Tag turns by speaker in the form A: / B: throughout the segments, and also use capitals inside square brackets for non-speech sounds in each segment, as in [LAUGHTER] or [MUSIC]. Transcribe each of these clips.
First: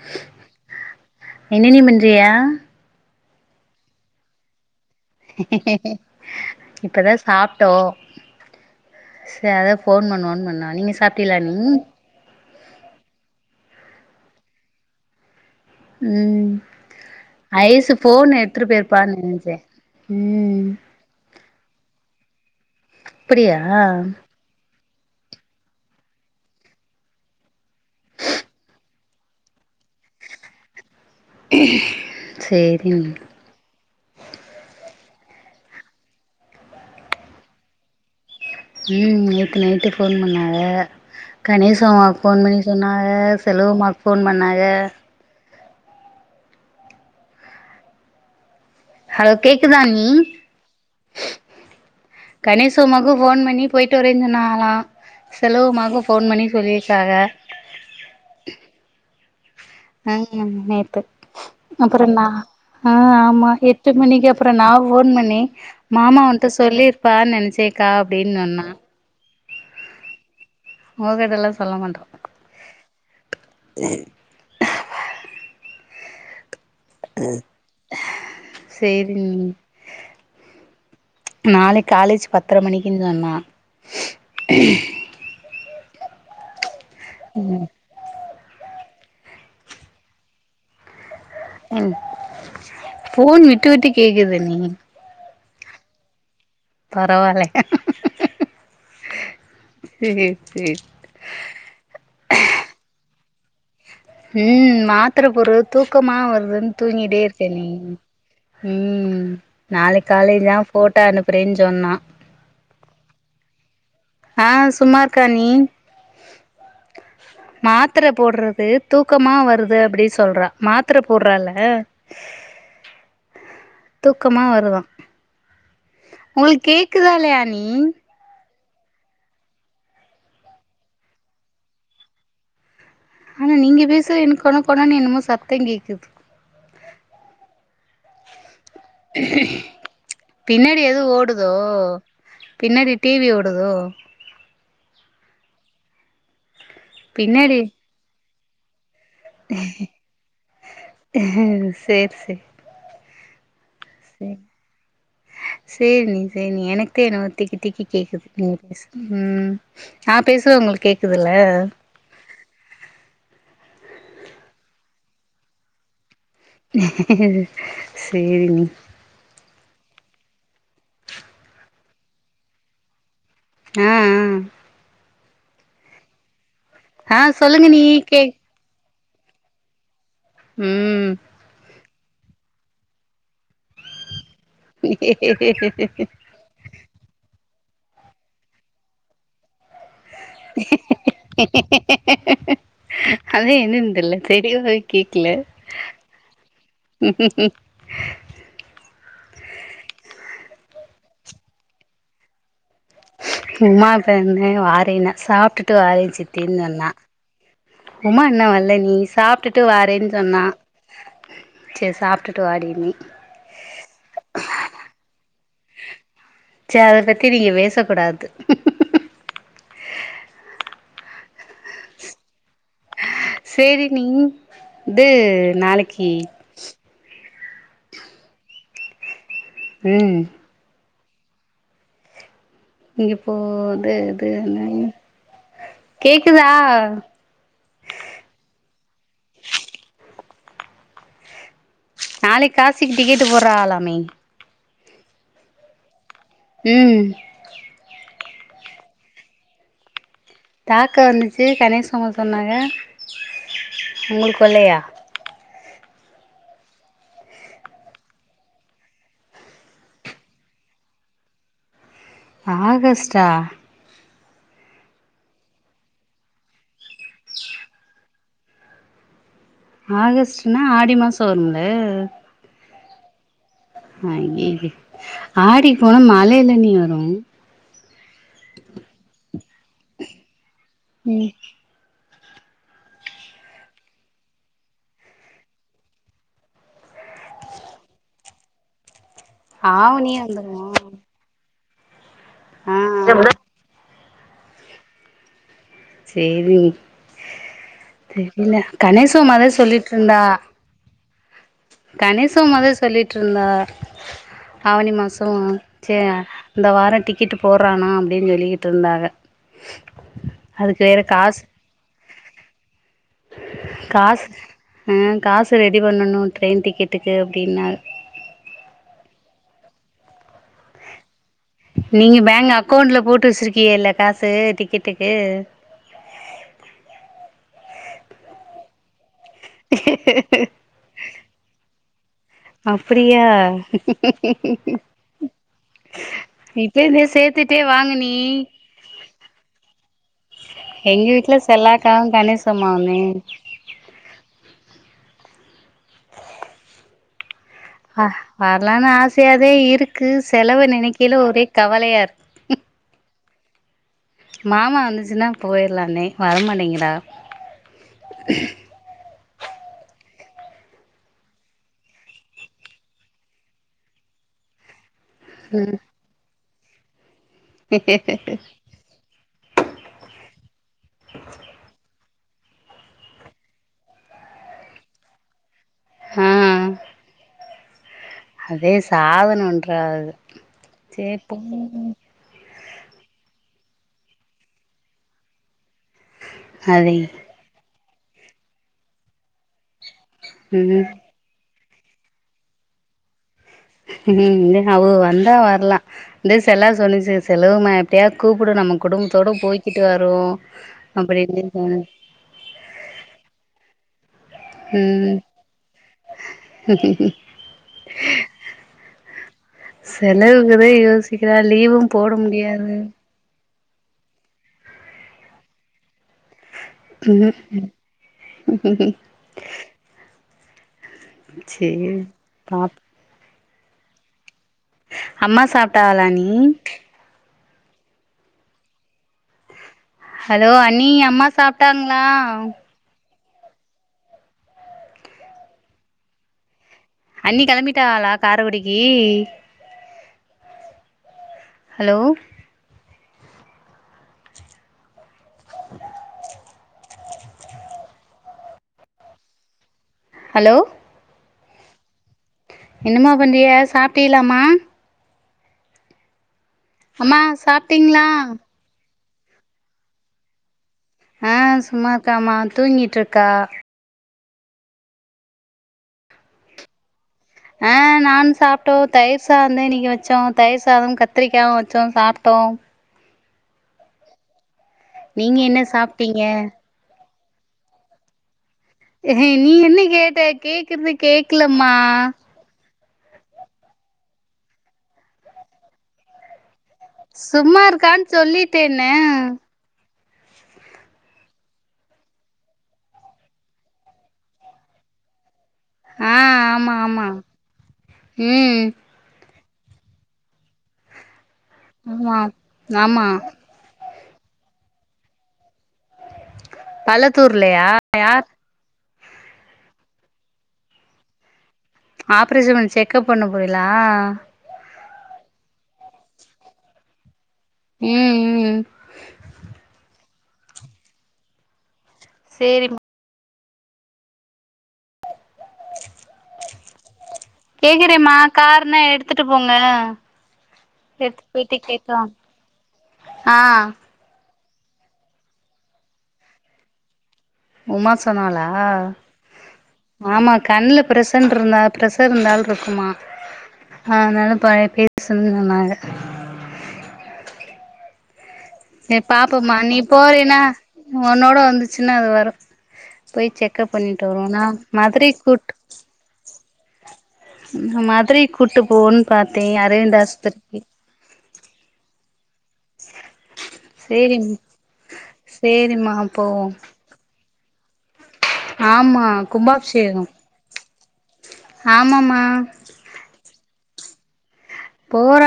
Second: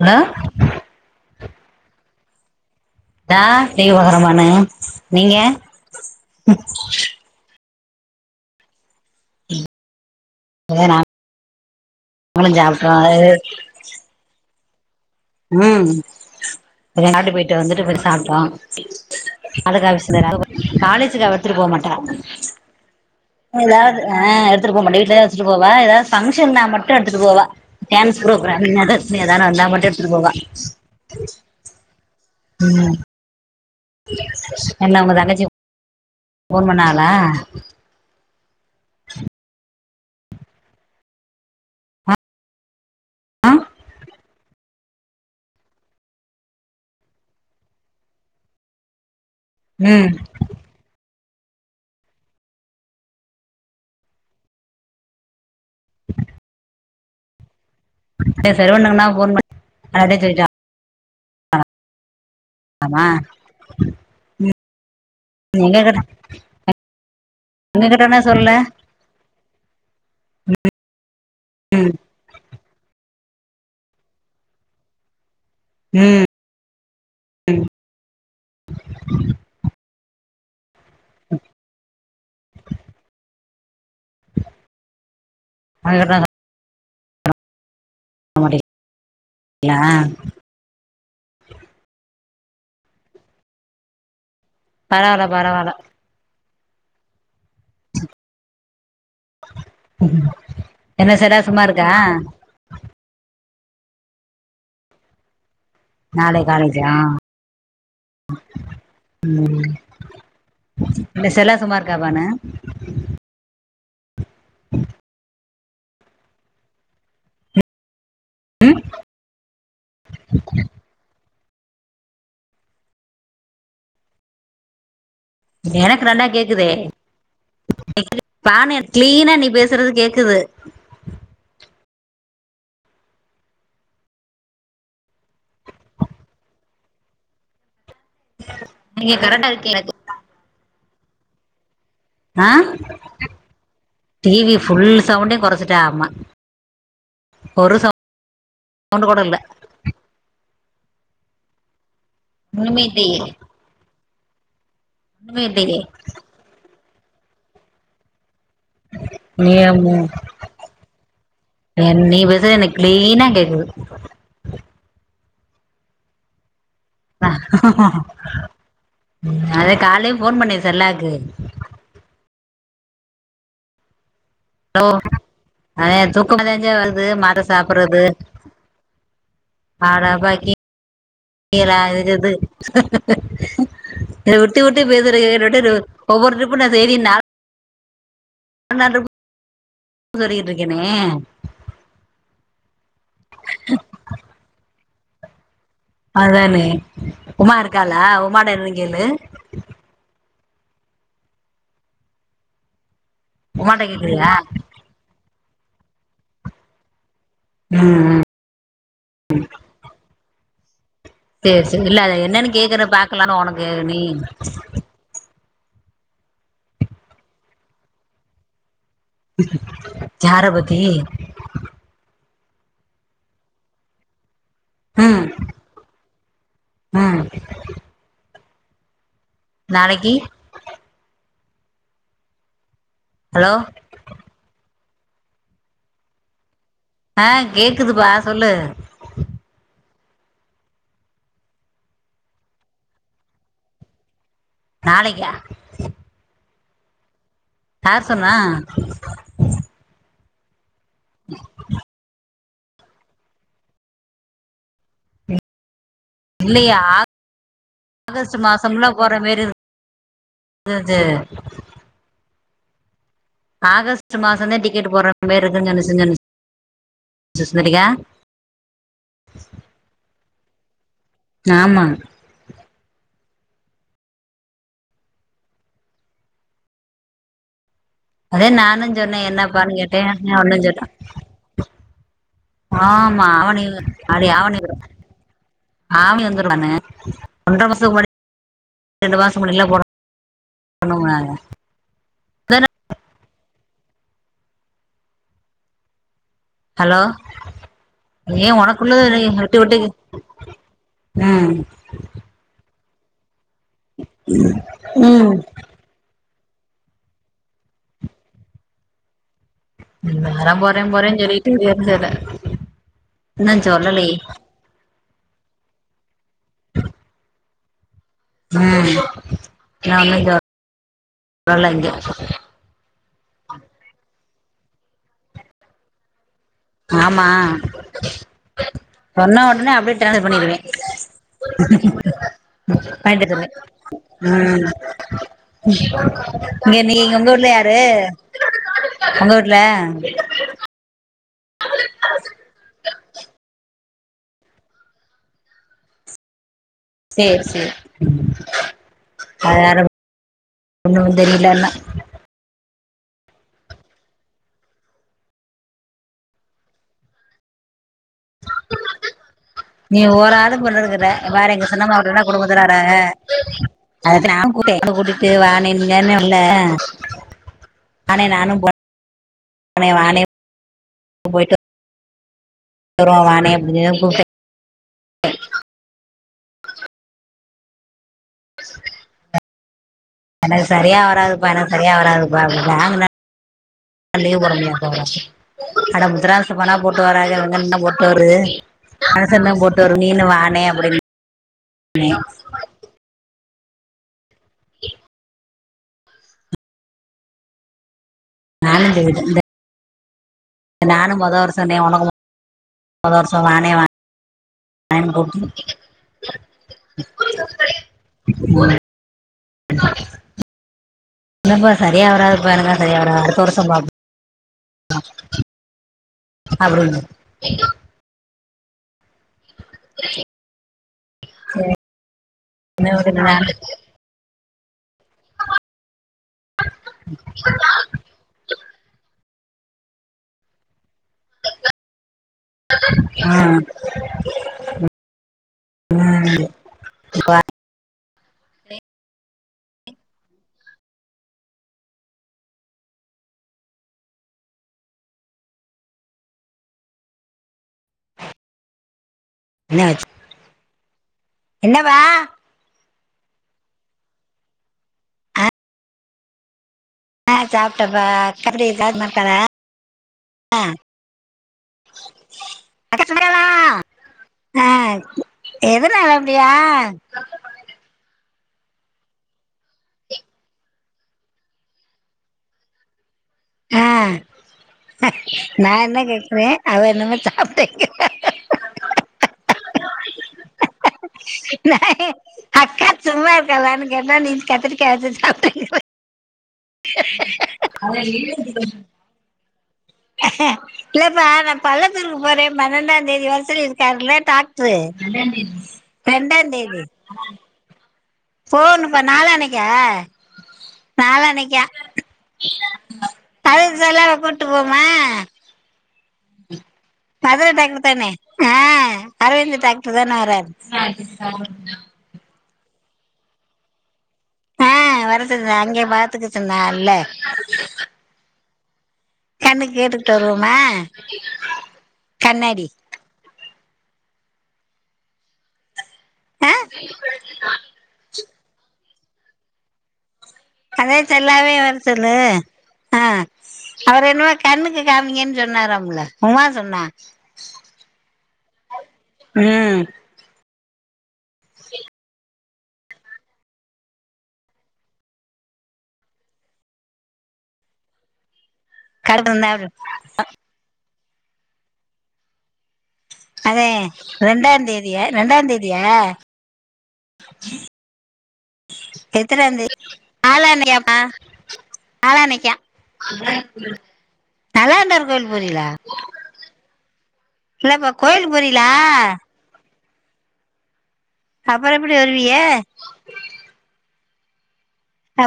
A: Hello
B: என்னனீ பன்றியா
A: தா [UNINTELLIGIBLE]
B: இப்பதா சாப்ட்டோ சே அதா ஃபோன் பண்ணுவோன் பண்ணோ நீங்க சாப்டியலா அண்ணீ
A: முடிஞ்ச அப்றோ இது ம்
B: ம்
A: நகட்டு போய்ட்டு வந்துட்டு
B: ஐசு
A: போய்
B: ஃபோன்
A: சாப்ட்டோ
B: எடுத்துட்டு போயிருப்பான்னு நெனச்சே
A: [UNINTELLIGIBLE]
B: ம்
A: காலேஜுக் அவ எத்துட்டு போ மாட்டா
B: அப்படியா
A: அவளாது ஆ எடுத்துட்டு போ மாட்டா வீட்ல தா வச்சுட்டு போவா எதா ஃபங்ஷன்னா மட்டு எடுத்துட்டு போவா டேன்ஸ் ப்ரோக்ராம் நெதர்ஸ்னு எதானு வந்தா மட்டு எடுத்துட்டு போவா
B: சேரி
A: என்ன உங்க தங்கச்சி ஃபோன் பண்ணாங்களா?
B: ம் நேத்து நைட்டு ஃபோன் பண்ணாக கணேசமாக் ஃபோன் பண்ணி சொன்னா ஆ செல்லுவமாக் ஃபோன் பண்ணாக ஹலோ கேக்குதாண்ணீ
A: ம்
B: கணேச உம்மாக்கு ஃபோன் பண்ணி போயிட்டு வரே சொன்னாகளா செல்லுவமாக்கு ஃபோன் பண்ணி சொல்லியிருக்காக
A: ஏ செல்வன்னக்கு நா ஃபோன் ப
B: அ ய நேத்து அப்புறொ நா அ ஆமா எ ட்டு மணிக்கப்றொ நா ஃபோன் பண்ணி
A: எங்க கிட்ட
B: மாமா ஒன்ட்ட சொல்லியிருப்பா
A: எங்க
B: நெனச்சேக்கா
A: கிட்டனா
B: அப்டின்
A: சொல்ல
B: சொன்னா ஓகட்டல்லா சொல்ல மாட்டொ
A: ம்
B: சேரிங்க நாளைக் காலேஜ் பத்ர மணிக்கின் சொன்னா
A: [UNINTELLIGIBLE]
B: ம் ம்
A: [INAUDIBLE] யா‌
B: ம் ஃபோன் விட்டு விட்டு கேக்குதண்ணீ
A: பரவால்ல பரவால்ல
B: பரவால்லயா சேர் சேர்
A: என்ன சடா சும்மாருக்கா
B: ம் மாத்திர போர்றது தூக்கமா
A: நாளை
B: வருதுன்
A: காலேஜா
B: தூங்கிட்டே இருக்கேன்ணீ ம் நாளைக் காலை தா ஃபோட்டோ அனுப்புறேன் சொன்னா
A: அன
B: ஆ சும்மா இருக்காண்ணீ மாத்திர போட்ற து
A: ம்
B: தூக்கமா வருது அப்பிடி சொல்றா மாத் திர போர்றால்ல தூக்கமா வருதா
A: எனக்கு நல்லா
B: உங்களுக் கேக்குதா இல்லயா நீ
A: பான கிளீனா நீ பேசுறது கேக்குது
B: ஆனா நீங்க பேசுற எனக்கு கொன கொனான்னு என்னமோ சத்த கேக்குது
A: நீங்க கரெக்டா இருக்கு எனக்கு
B: பின்னாடி எதுவு ஓடுதோ பின்னாடி டீவி ஓடுதோ
A: டீவி புுல் சவுண்டையு கொறச்சட்டா ஆமா
B: பின்னாடி
A: ஒரு சவு ஒன்னு கூட இல்ல
B: சேரி சே
A: ஒன்னுமே இல்லையே
B: சே
A: ஒண்ணுமே இல்லையே
B: சேரி நீ சே நீ எனக்கே என்னவோ திக்கி திக்கி கேக்குது நீங்க பேசு ம்
A: நீ
B: நா பேசுறது உங்களுக்கு கேக்குதுல
A: என் நீ பேச எனக் கிளீனா கேக்குது
B: சேரிணி
A: அது காலையே ஃபோன் பண்ணே சரலாக்கு
B: ஆ ஆ
A: ஹலோ அது தூக்கமா தாங்க வருது
B: ஆ
A: மாத்ர
B: சொல்லுங்கணி
A: சாப்புறது
B: கேக்
A: ஆற பை
B: ம்
A: இராகுது சரி வுட் வுட்டு வுட்டு பேசுரியே ரொடிறு ஒவ்வொரு டிருப்பு நா சேரி நா என்னாதுக்கு
B: அதா என்னன் தெர்ல தெரியு போய் கேக்குல
A: அதானே உமா இருக்காளா உமாட என்னு கேளு உமாட்ட
B: உமா
A: கேக்குறியா
B: தான வாரேனா சாப்டுட்டு வாரே சித்தின் சொன்னா
A: ம் ம்.
B: உமா என்ன வர்ல நீ சாப்டுட்டு வாறேன் சொன்னா
A: சேரி சேரி இல்ல அத
B: சாப்ட்டுட்டு
A: என்னன்னு கேக்குற
B: வாடின்னே
A: பாக்கலானு ஒனக்கு நீ
B: ச அத பத்தி நீங்க பேச கூடாது
A: யார பத்தி
B: சேரி நீ து நாளைக்கி
A: ஆ நாளைக்கி
B: ம் இப்போ
A: ஹலோ
B: து து இன்னங் கேக்குதா
A: ஆ கேக்குதுப்பா சொல்லு
B: நாளைக்கு காசிக்கு டிக்கெட்டு் போட்றாலாமே
A: நாளைக்கா
B: ம்
A: யார் சொன்னா
B: தாக்க வந்துச்சு கணேஸ் அம்மா சொன்னாங்க உங்களுக்கு சொல்லையா
A: இல்லையே ஆகஸ்ட்டு மாசம்னா போற மாரி இரு க்குது
B: ஆகஸ்டா
A: ஆகஸ்ட்டு மாசதா டிக்கெட் போடுற மாரிக்குனு கணேஷ் சொன் [UNINTELLIGIBLE]
B: ஆகஸ்ட்ன்னா ஆடி மாச வருல
A: ஆமா
B: அய்யய்ய ஆடி போனா மழைல நீ வரு
A: அதே நானு சொன்னே என்னப்பானு கேட்டே ஒன்னு சொடா
B: ம்
A: ஆமா அவனில் அடி அவனில் ஆவனி வந்துரு தான ஒன்ற மாசத்துக்கு முன்னாடி ரெண்டு மா
B: ஆவணியே வந்துருமா
A: னுங்க
B: ஆ ஆ சேரி
A: ஹலோ ஏ
B: தெரியல கணேஸு
A: உனக்குள்ளது
B: அம்மாதா
A: விட்டு விட்டு
B: சொல்லிட்ருந்தா
A: ம்
B: கணேஷு அம்மாதா சொல்லிட்ருந்தா ஆவணி மாசோ
A: ம்
B: சே இந்த வார டிக்கெட்டு போட்றானா அப்டின் சொல்லிக்கிட் இருந்தாக
A: [UNINTELLIGIBLE]
B: அதுக்கு
A: போறேன்
B: வேற
A: போறேன்
B: காசு
A: சொல்லிட்டு [UNINTELLIGIBLE] இன்னு சொல்லலயே
B: காஸ் ஆ காசு ரெடி பண்ணணு ட்ரெயின் டிக்கெட்டுக்கு அப்டின்னாக
A: ம் நாமைஞ்சா
B: நீங்க பேங்கு அக்கோண்டுல போட்டு வச்சுருக்கீகல்ல காசு டிக்கெட்டுக்கு
A: ஆமா சொன்னா ஒன்னே அப்டியே டானர் பண்ணிருவே
B: அப்டியா
A: பயந்துடுருவே ம்
B: இப்ப
A: இங்க
B: இருந்தே
A: நீங்க ஒங்க ஊர்ல
B: சேத்துட்டே
A: யாரு
B: வாங்க நீ
A: ஒங்க ஊர்ல
B: எங்க வீட்ல செல்லாக்காவு கணேசம்மாவுந்தே
A: சேர்
B: ஹ வரலான் ஆசயாதே
A: வேற
B: இருக்கு செலவ
A: ஒன்னும்
B: நெனைக்கேல ஒரே
A: தெரியல இன்னு
B: கவலையா இருக் மாமா வந்துச்சுன்னா போயிறலாந்தே வரமாட்டிங்கிறாக
A: நீ ஓராது பண்ணிருக்கிற பாரே எங்க சின்னம்மா [UNINTELLIGIBLE] குடும்பத்துராறாங்க அதுக்கு நா கூட்டே வந்து கூட்டிட்டு வாணே இங்கன்னு இல்ல அண்ணே நானு போ அண்ணே வாணே போய்ட்டு தறோ வாணே அப்டின் சொல்லி தா கூப்டே
B: ஆ அதே சாதன பண்றாக
A: எனக்கு சரியா வராது பா எனக்கு சரியா வராது வ வாங்குனா லீவ் போட முடியாம போய்ரு அட முத்துராச போனா
B: அதே
A: போட்டுவராக எங்கண்ணன்தா போட்டுவருது அரசன்னா போட் தோரு நீனு வாணே
B: ம்
A: அப்புடின் சொன்னே
B: ம் அவுக வந்தா வரலா இந்தா செலவு சொன்னுச்சு செலவுமாய் டயா கூப்புட நம்ம
A: நானு
B: குடும்பத்தோடு
A: சொல்லிட்டே
B: போய்கிட்டு வருவோ
A: நானு மொத
B: அப்படின்னு
A: வருஷந்தே
B: சொன்னுச்சு
A: ஒனக்கு மொத வருஷோ நானே வாங் டைம்
B: ம்
A: போட்டி ம்
B: செலவுக்குதே யோசி
A: இல்லப்பா சரியா வராதுபா எனக்கலா சரியா வராது அடுத்த வருஷோ பாப்போ அப்படின்னு
B: ம்ம்
A: சேர்
B: சேரி பாப்
A: இன்னோகு சென்டு வாரே
B: அம்மா சாப்ட்டாகலா அண்ணி
A: [INAUDIBLE]
B: ஹலோ அண்ணி அம்மா சாப்டாங்லா
A: ஆ
B: அண்ணி கெளம்பிட்டாகளா காரகுடிக்கி ஹலோ
A: என்ன ஆச்
B: ஹலோ
A: என்னவா
B: என்னமா பண்றிக சாப்டீலாமா அம்மா
A: ஆ சாப்ட்டப்பா
B: சாப்ட்டீங்களா
A: கபடி இல்ல க்காலா
B: ஆ சும்மா இக்காமா
A: அக்கா
B: தூங்கிட்ருக்கா
A: சுமங்கலா, ஆ எதுனால அப்படியா
B: ஆ நான் சாப்டோ தயிர் சா த இன்னிக்கு வச்சோ தயிர் சாதம் கத்திரிக்காவு வச்சோம் சாப்ட்டோம்
A: ஆ
B: நீங்க
A: நா என்ன
B: சாப்ட்டீங்க
A: கேக்குறே அவ என்னமோ சாப்ட்டங்கிறா
B: நீ என்ன கேட்ட கேக்குற்து கேக்கலம்மா
A: நான் அக்கா சும்மா இருக்காலானு கேட்டா நீ கத்திரிக்கா வச்சு சாப்டேங்குற
B: சும்மா இருக்கான் சொல்லிட்டேன
A: ஆ இல்லப்பா நா பள்ளத்தூருக்கு போறே பண்னெண்டா தேதி வர சொல்லிருக்கார்ல டாக்ட்ரு
B: ஆ
A: ரெண்டா
B: ஆமா
A: தேதி
B: ஆமா ம்
A: போணுப்ப நாலானைக்கா நாலனைக்கா
B: ஆமா நாமா
A: பல செல்லா கூட்டு போமா மதுரை
B: பள்ளத்தூர்லயா
A: டாக்டர் தானே
B: யார்
A: ஆ அரவிந்து டாக்ட்ரு தானே வரார்
B: ஆப்ரேஷன் செக்கப் பண்ண போரிலா
A: ஆ வரதுக்குதா அங்கையே பாத்துக்க சொன்னார்ல
B: ம் ம் ம்
A: கண்ணுக் கேட்டுட் வருவோமா கண்ணாடி
B: சேரிம்மா
A: [INAUDIBLE]
B: கேக்குறேம்மா காருன எடுத்துட்டு போங்க
A: அதே
B: எடுத்துட்டு
A: செல்லாவே
B: போயிட்டு
A: வர
B: கேட்டு வாங்க
A: சொல்லு ஆ அவரு என்னமோ கண்ணுக்கு காமிங்கன் சொன்னாராம்ல உமா சொன்னா
B: உமா சொன்னாலா
A: ம்
B: ஆமா கண்ல ப்ரெஷன்ருந்தா ப்ரெஷர் இருந்தால்ருக்குமா ஆ அதனால பழைய பேர் சொன்னாங்க சேர்
A: கடத்திருந்தா
B: பாப்போம்மா நீ போறீனா ஒன்னோட வந்துச்சுன்னா அது வரு போய்
A: அதே
B: செக்கப் பண்ணிட்டு வருவோன் னா மதுரை கூட்டு
A: யா
B: [INAUDIBLE] ம் மதுரைக் கூட்டு போன் பாத்தே
A: எத்தனாம் தேதி
B: அரவிந்தாஸ்பத்திரி
A: நாளானைக்கா
B: சேரி
A: நல்லாண்டவர் கோவில்க் போரிலா
B: சேரிம்மா போவோ
A: இல்ல இப்ப கோயிலுக் போரி
B: ஆமா கும்பாப்ஷேகோ
A: அப்பறோ எப்படி வருவிகா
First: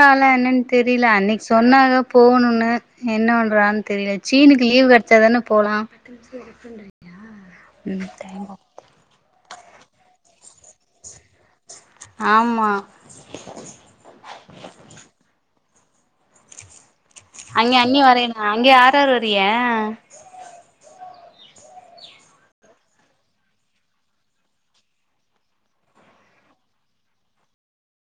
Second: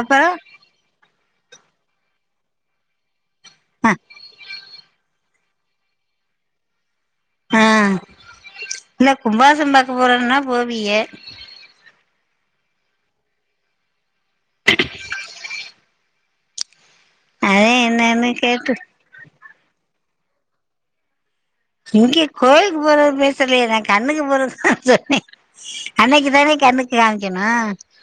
A: அப்புறம்
B: தெரில அன்னைக் சொன்னாக போணுனு என்ன பன் றான்
A: ஆ
B: தெரில சீனிக்கி லீவ் கெடச்ச தானே போலா
A: ஆ
B: [UNINTELLIGIBLE] ம் டைம் ஆவு
A: இல்ல கும்பாசோ பாக்க போறன்னா போவியே
B: ஆமா
A: தெர்டி
B: அங்க அண்ணி
A: என்னன்னு
B: வரேனா அங்கே
A: கேட்டு
B: யார்யார் வரிகியா
A: இங்கே கோயிலுக்கு போறது பேசலயே நா கண்ணுக்கு போறதுதா சொன்னே அன்னைக்கு தானே கண்ணுக்கு காமிக்கணு